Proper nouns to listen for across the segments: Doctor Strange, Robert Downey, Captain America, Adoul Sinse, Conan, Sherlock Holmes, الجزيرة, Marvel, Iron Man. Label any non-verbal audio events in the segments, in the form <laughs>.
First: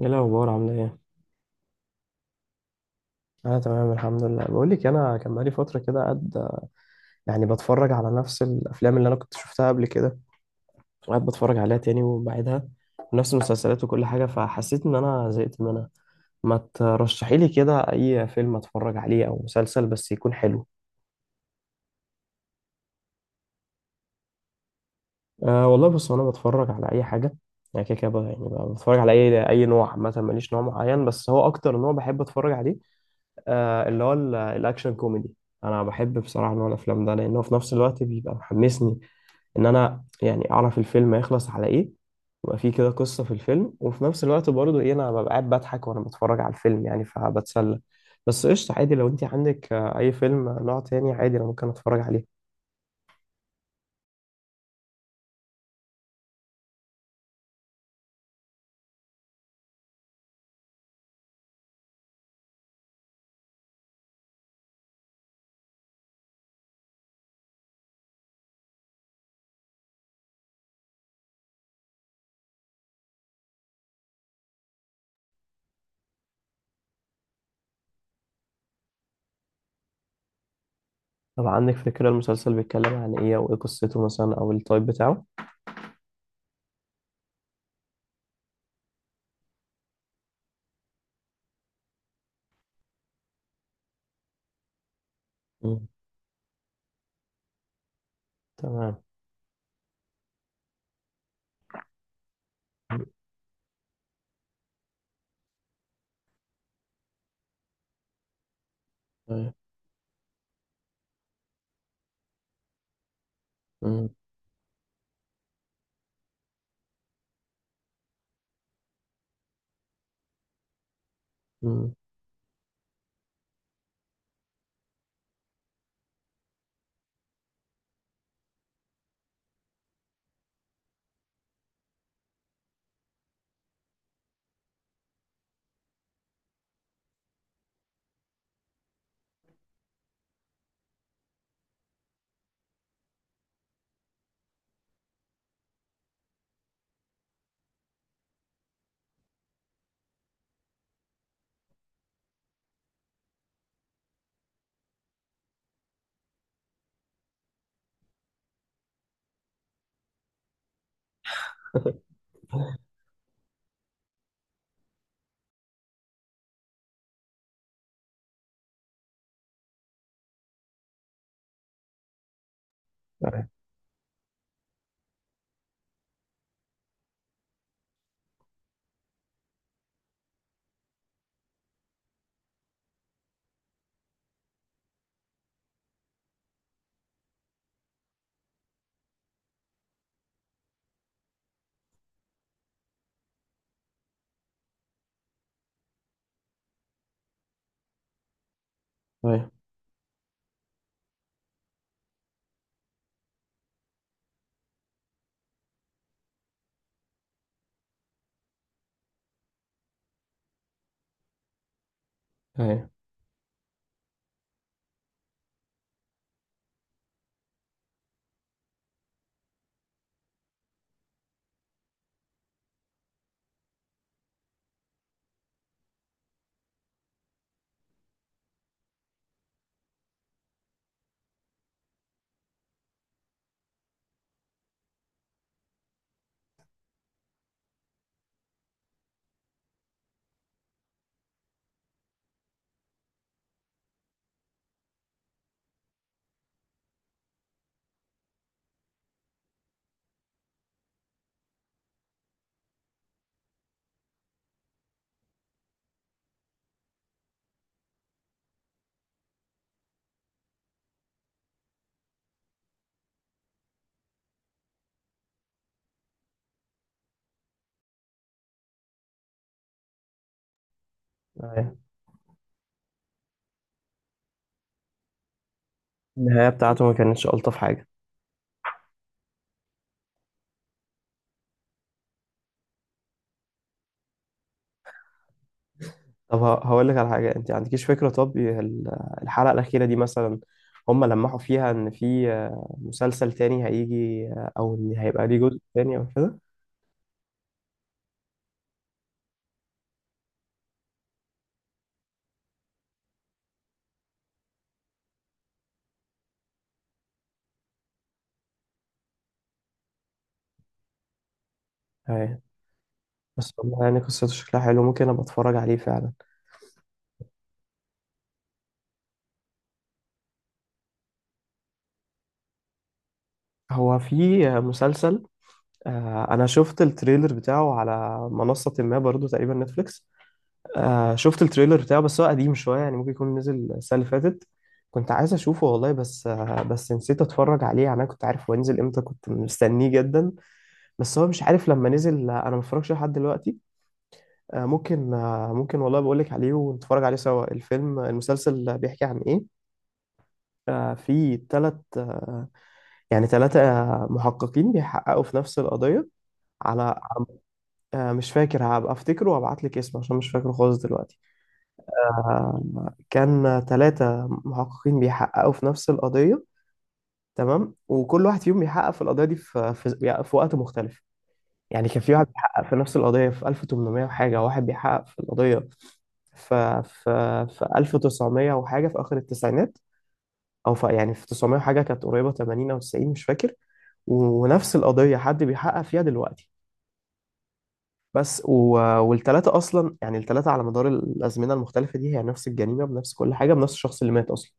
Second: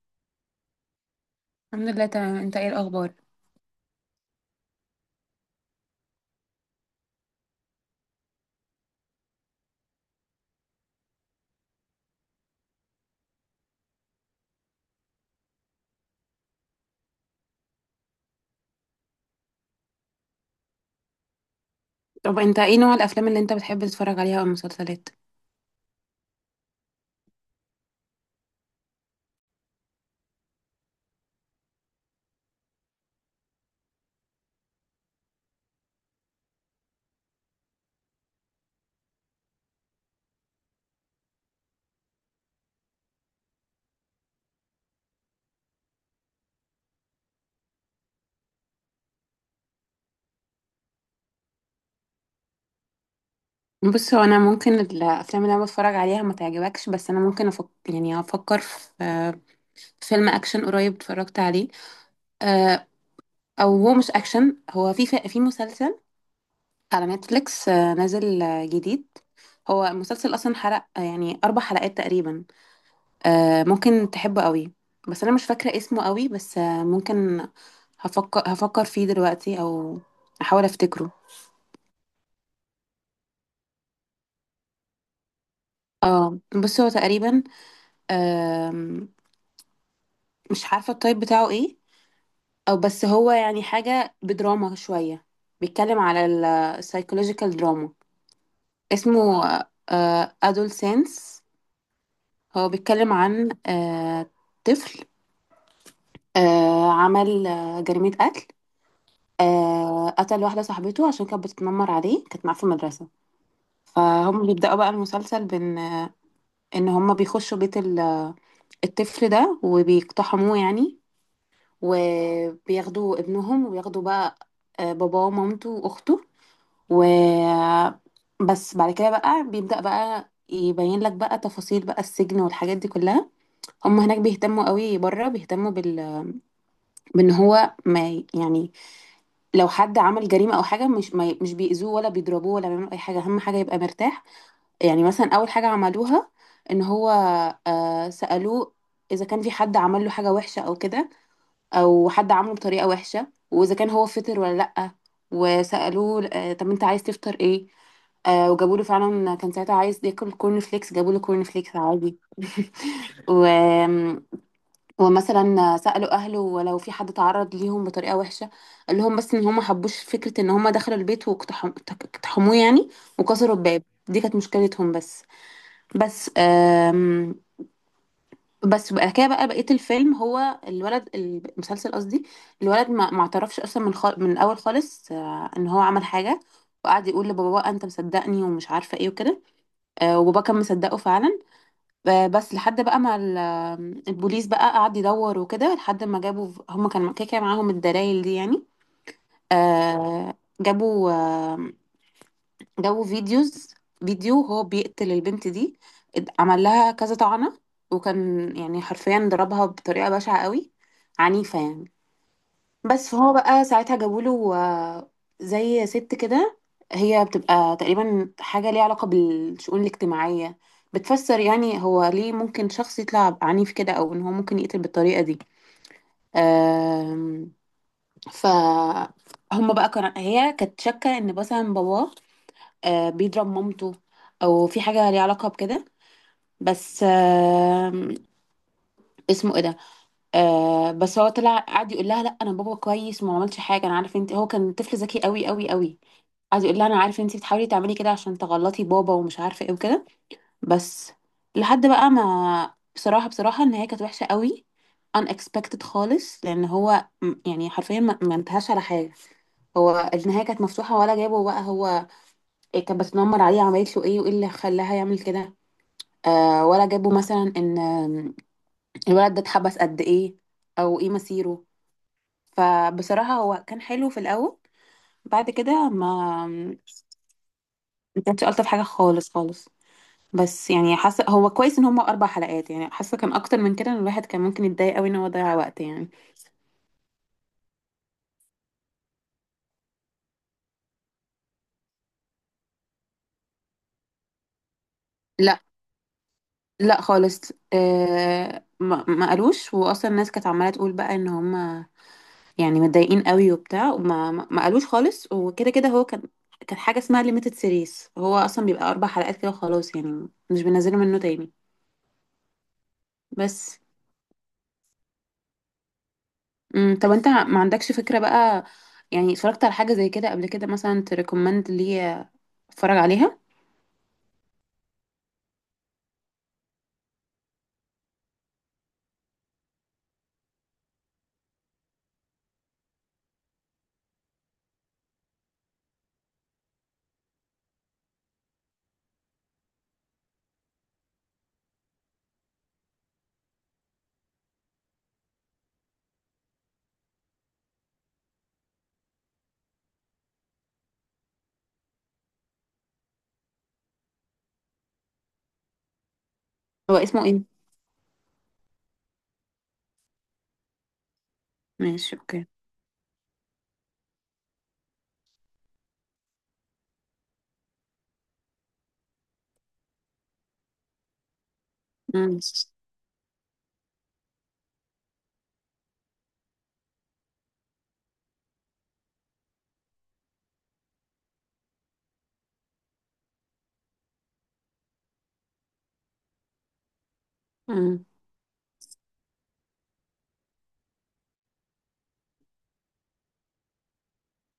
ايه الاخبار؟ عامله ايه؟ الحمد لله تمام. انت ايه الاخبار؟ انا تمام الحمد لله. بقول لك انا كان بقالي فتره كده قاعد يعني بتفرج على نفس الافلام اللي انا كنت شفتها قبل كده، قاعد بتفرج عليها تاني وبعيدها، ونفس المسلسلات وكل حاجه، فحسيت ان انا زهقت منها. ما ترشحي لي كده اي فيلم اتفرج عليه او مسلسل بس يكون حلو. طب انت ايه نوع الافلام اللي انت بتحب تتفرج عليها او المسلسلات؟ أه والله بص انا بتفرج على اي حاجه، يعني كده كده بقى بتفرج على اي نوع، عامه ماليش نوع معين. بس هو اكتر نوع بحب اتفرج عليه اللي هو الاكشن كوميدي. انا بحب بصراحه نوع الافلام ده لانه في نفس الوقت بيبقى محمسني ان انا يعني اعرف الفيلم هيخلص على ايه، يبقى فيه كده قصه في الفيلم، وفي نفس الوقت برضه ايه انا ببقى قاعد بضحك وانا بتفرج على الفيلم، يعني فبتسلى. بس قشطه، عادي لو انت عندك اي فيلم نوع تاني عادي انا ممكن اتفرج عليه. بص، هو انا ممكن الافلام اللي انا بتفرج عليها ما تعجبكش، بس انا ممكن افكر، يعني افكر في فيلم اكشن قريب اتفرجت عليه. آه، او هو مش اكشن، هو في مسلسل على نتفليكس، نازل، جديد. هو المسلسل اصلا حلق آه، يعني اربع حلقات تقريبا. ممكن تحبه قوي. بس انا مش فاكره اسمه قوي، بس ممكن هفكر فيه دلوقتي، او احاول افتكره. طب عندك فكره المسلسل بيتكلم عن ايه، او ايه قصته مثلا، او التايب بتاعه؟ اه، بس هو تقريبا آم، مش عارفة التايب بتاعه ايه، او بس هو يعني حاجة بدراما شوية. مم. بيتكلم على السايكولوجيكال دراما. تمام. اسمه ادول سينس. هو بيتكلم عن طفل عمل جريمة قتل. ايوه. قتل واحدة صاحبته عشان كانت بتتنمر عليه، كانت معاه في المدرسة. مم. فهم بيبدأوا بقى المسلسل بإن إن هم بيخشوا بيت الطفل ده وبيقتحموه يعني. مم. وبياخدوا ابنهم، وبياخدوا بقى باباه ومامته واخته. و بس بعد كده بقى بيبدأ بقى يبين لك بقى تفاصيل بقى السجن والحاجات دي كلها. هم هناك بيهتموا قوي، بره بيهتموا بال بان هو ما ي- يعني لو حد عمل جريمة او حاجة، مش ما ي- مش بيأذوه ولا بيضربوه ولا بيعملوا اي حاجة، اهم حاجة يبقى مرتاح. يعني مثلا اول حاجة عملوها ان هو سألوه اذا كان في حد عمل له حاجة وحشة او كده، او حد عامله بطريقه وحشه، واذا كان هو فطر ولا لا. وسالوه طب انت عايز تفطر ايه؟ آه، وجابوا له فعلا. كان ساعتها عايز ياكل كورن فليكس، جابوا له كورن فليكس عادي. <laughs> و... ومثلا سالوا اهله ولو في حد تعرض ليهم بطريقه وحشه. قال لهم بس ان هم ما حبوش فكره ان هم دخلوا البيت اقتحموه يعني، ايوه. وكسروا الباب. دي كانت مشكلتهم بس. بس بس بقى كده بقى بقية الفيلم هو الولد المسلسل قصدي. الولد ما اعترفش اصلا من الاول خالص ان هو عمل حاجة، وقعد يقول لبابا بقى انت مصدقني ومش عارفه ايه وكده. آه، وبابا كان مصدقه فعلا. آه، بس لحد بقى ما ال- البوليس بقى قعد يدور وكده، لحد ما جابوا هم كان كده كده معاهم الدلائل دي يعني. ايوه. آه، جابوا جابوا فيديوز، فيديو هو بيقتل البنت دي. عمل لها كذا طعنة، وكان يعني حرفيا ضربها بطريقة بشعة قوي، عنيفة يعني. ايوه. بس فهو بقى ساعتها جابوا له زي ست كده، هي بتبقى تقريبا حاجة ليها علاقة بالشؤون الاجتماعية، بتفسر يعني هو ليه ممكن شخص يطلع عنيف كده، او ان هو ممكن يقتل بالطريقة دي. آم، ف هم بقى كان هي كانت شاكة ان مثلا باباه آه بيضرب مامته، او في حاجه ليها علاقه بكده. بس آه، اسمه ايه ده. آه، بس هو طلع قعد يقول لها لا، انا بابا كويس وما عملش حاجه، انا عارف انت. هو كان طفل ذكي قوي قوي. قعد يقول لها انا عارف انت بتحاولي تعملي كده عشان تغلطي بابا ومش عارفه ايه وكده. بس لحد بقى ما، بصراحه بصراحه ان هي كانت وحشه قوي، unexpected خالص، لان هو يعني حرفيا ما انتهاش على حاجه. هو النهايه كانت مفتوحه، ولا جابه بقى هو إيه كانت بتتنمر عليه، عملت له ايه، وايه اللي خلاها يعمل كده. آه، ولا جابوا مثلا ان الولد ده اتحبس قد ايه، او ايه مصيره. أيوة. فبصراحة هو كان حلو في الاول، بعد كده النهايه ما بتاعته ما كانتش الطف حاجه. ما كانش الطف حاجة خالص خالص. بس يعني حاسة هو كويس ان هما اربع حلقات. يعني حاسة كان اكتر من كده إن الواحد كان ممكن يتضايق قوي ان هو ضيع وقت يعني. طب هقول لك على حاجة، انت عندكيش فكرة طب الحلقة الأخيرة دي مثلا هم لمحوا فيها ان في مسلسل تاني هيجي او ان هيبقى ليه جزء لا، تاني او كده؟ لا خالص. آه، ما قالوش. واصلا الناس كانت عمالة تقول بقى ان هما يعني متضايقين قوي وبتاع، وما ما ما قالوش خالص. وكده كده هو كان حاجة اسمها ليميتد سيريز، هو أصلا بيبقى أربع حلقات كده وخلاص يعني، مش بينزلوا منه تاني. ايوه، بس بس والله يعني قصته شكلها حلو، ممكن ابقى اتفرج عليه فعلا. مم. طب أنت ما عندكش فكرة بقى يعني اتفرجت على حاجة زي كده قبل كده مثلا تريكومند ليا، اتفرج عليها؟ هو في مسلسل، انا شفت التريلر بتاعه على منصة ما برضو تقريبا نتفليكس. شفت التريلر بتاعه بس هو قديم شوية، يعني ممكن يكون نزل السنة اللي فاتت. كنت عايز اشوفه والله، بس نسيت اتفرج عليه، يعني انا كنت عارف هو ينزل امتى، كنت مستنيه جدا. بس هو مش عارف، لما نزل انا ما اتفرجش لحد دلوقتي. ممكن والله بقول لك عليه ونتفرج عليه سوا. الفيلم المسلسل بيحكي عن ايه؟ آه، في ثلاث يعني ثلاثة محققين بيحققوا في نفس القضية، على هو اسمه ايه؟ مش فاكر، هبقى افتكره وابعت لك اسمه عشان مش فاكره خالص دلوقتي. ماشي، اوكي. كان ثلاثة محققين بيحققوا في نفس القضية، تمام، وكل واحد فيهم بيحقق في القضية دي في وقت مختلف. يعني كان في واحد مم. بيحقق في نفس القضية في 1800 وحاجة، واحد بيحقق في القضية ف في في 1900 وحاجة في آخر التسعينات. أو في يعني في 900 وحاجة، كانت قريبة 80 أو 90، مش فاكر. ونفس القضية حد بيحقق فيها دلوقتي. مم. بس والتلاتة أصلا، يعني التلاتة على مدار الأزمنة المختلفة دي هي نفس الجريمة بنفس كل حاجة، بنفس الشخص اللي مات أصلا.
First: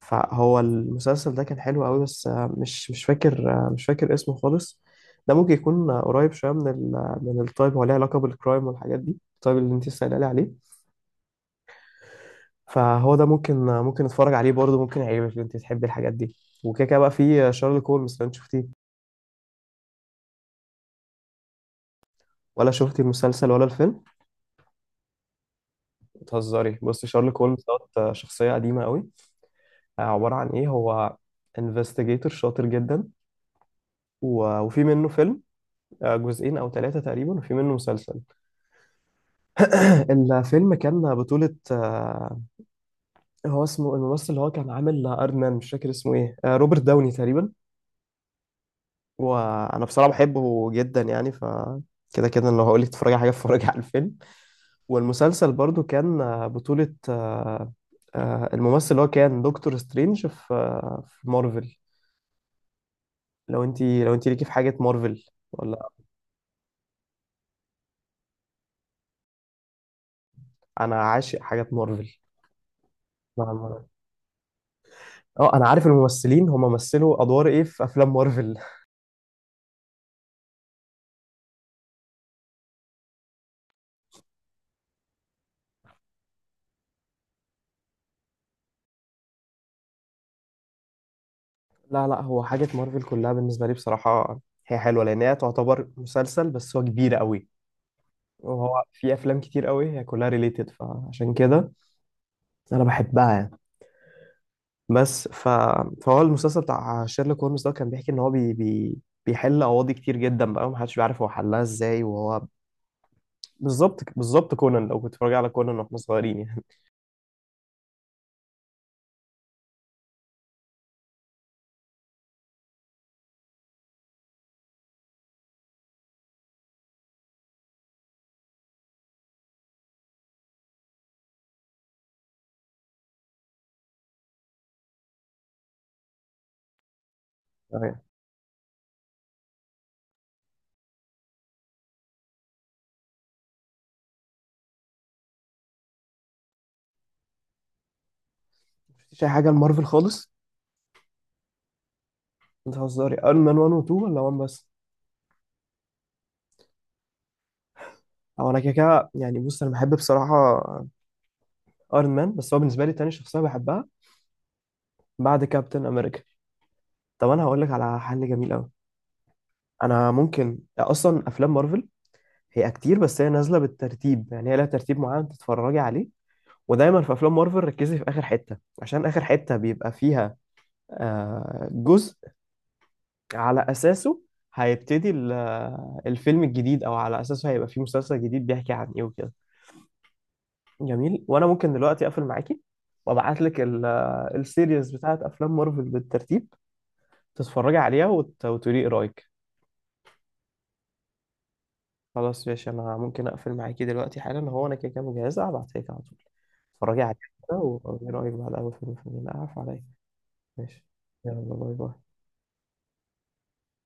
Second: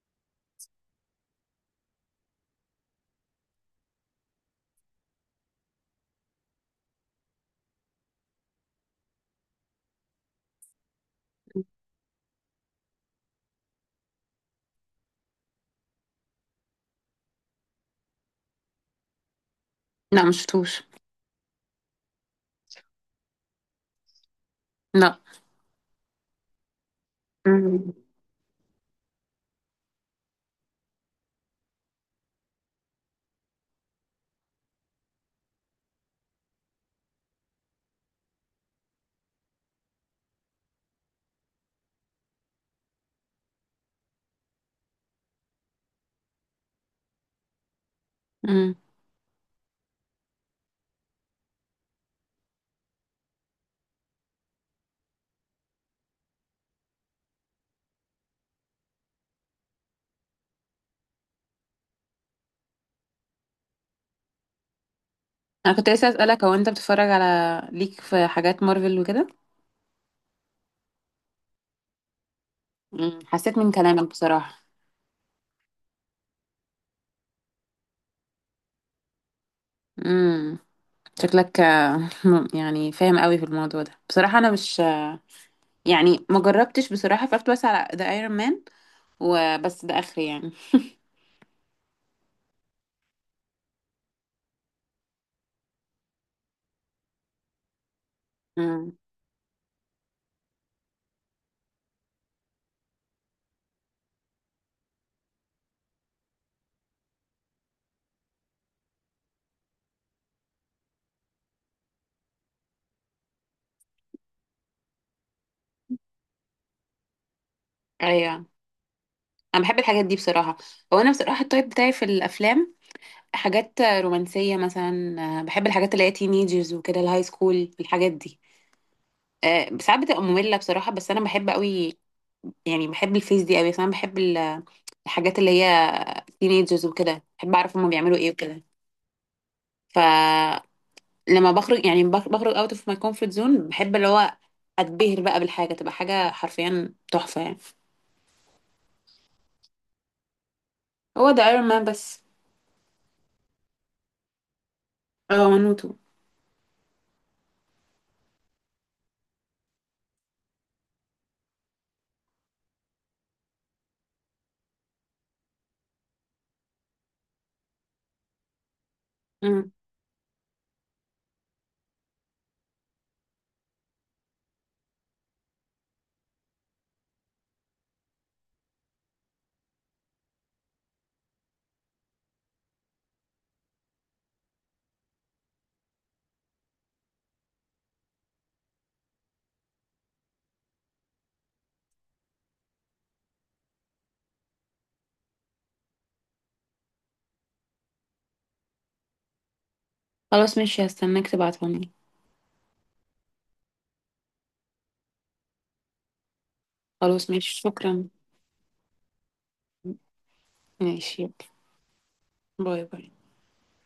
فهو المسلسل ده كان حلو قوي، بس مش فاكر، اسمه خالص. ده ممكن يكون قريب شويه من ال من التايب، هو ليه علاقه بالكرايم والحاجات دي، التايب اللي انت سائله لي عليه. فهو ده ممكن نتفرج عليه برضه، ممكن يعجبك لو انت تحبي الحاجات دي. وكده كده بقى في شارلوك هولمز، لو انت شفتيه، لا، مش شفتوش. ولا شفتي المسلسل ولا الفيلم؟ لا. بتهزري. بصي شارلوك هولمز دوت، مم. شخصيه قديمه قوي. عباره عن ايه هو؟ انفستيجيتور شاطر جدا، وفي منه فيلم، جزئين او ثلاثه تقريبا، وفي منه مسلسل. الفيلم كان بطولة هو اسمه الممثل اللي هو كان عامل ايرون مان، مش فاكر اسمه ايه، روبرت داوني تقريبا. مم. وانا بصراحة بحبه جدا يعني، كده كده لو هقول لك تتفرجي على حاجة، اتفرجي على الفيلم. والمسلسل برضو كان بطولة الممثل اللي هو كان دكتور سترينج في مارفل. لو انت ليكي في حاجة مارفل، انا ولا؟ كنت لسه اسالك هو انت بتتفرج على، ليك في حاجات مارفل وكده؟ انا عاشق حاجات مارفل. مم. حسيت من نعم. كلامك بصراحه. اه انا عارف الممثلين هم مثلوا ادوار ايه في افلام مارفل. امم، شكلك يعني فاهم قوي في الموضوع ده. بصراحة انا مش، يعني ما جربتش بصراحة، اتفرجت بس على ذا ايرون مان وبس، ده اخري يعني. لا لا، هو حاجة مارفل كلها بالنسبة لي بصراحة هي حلوة، لأن هي تعتبر مسلسل بس هو كبير قوي، وهو امم. في أفلام كتير قوي هي كلها ريليتد فعشان كده أنا بحبها يعني. بس ف... فهو المسلسل بتاع شيرلوك هولمز ده كان بيحكي إن هو بيحل قواضي كتير جدا بقى، ومحدش بيعرف هو حلها إزاي. وهو بالظبط بالظبط كونان، لو كنت بتتفرج على كونان وإحنا صغيرين ايوه، انا بحب الحاجات دي بصراحة. هو انا بصراحة التايب بتاعي في الافلام حاجات رومانسية مثلا. بحب الحاجات اللي هي تينيجرز وكده، الهاي سكول الحاجات دي. ساعات بتبقى مملة بصراحة، بس انا بحب قوي يعني، بحب الفيس دي قوي. بس انا بحب الحاجات اللي هي تينيجرز وكده، بحب اعرف هما يعني. بيعملوا ايه وكده. ف لما بخرج يعني، بخرج اوت اوف ماي كومفورت زون، بحب اللي هو اتبهر بقى بالحاجه، تبقى حاجه حرفيا تحفه يعني. <laughs> مفيش أي حاجة لمارفل خالص. هو ده ايرون مان بس، أنت بتهزري. أيرون مان 1 و 2 ولا 1 بس؟ اه ونوتو. هو أنا كده كده يعني، بص أنا بحب بصراحة ايرون مان، بس هو بالنسبه لي تاني شخصيه بحبها بعد كابتن امريكا. طب انا هقول لك على حل جميل قوي. مم. انا ممكن اصلا افلام مارفل هي كتير، بس هي نازله بالترتيب، يعني هي لها ترتيب معين تتفرجي عليه. ودايما في افلام مارفل ركزي في اخر حته، عشان اخر حته بيبقى فيها جزء على اساسه هيبتدي الفيلم الجديد، او على اساسه هيبقى فيه مسلسل جديد بيحكي عن ايه وكده. جميل. وانا ممكن دلوقتي اقفل معاكي وابعت لك السيريز بتاعت افلام مارفل بالترتيب تتفرجي عليها، وتقولي ايه رايك. خلاص ماشي، هستناك تبعتهولي. خلاص ماشي، انا ممكن اقفل معاكي دلوقتي حالا، هو انا كده كده مجهزه، هبعتها لك على طول اتفرجي عليها. خلاص كده ماشي، شكرا. وايه رايك بعد اول فيلم، اعرف عليا. ماشي. ماشي، يلا. يلا باي باي. باي باي.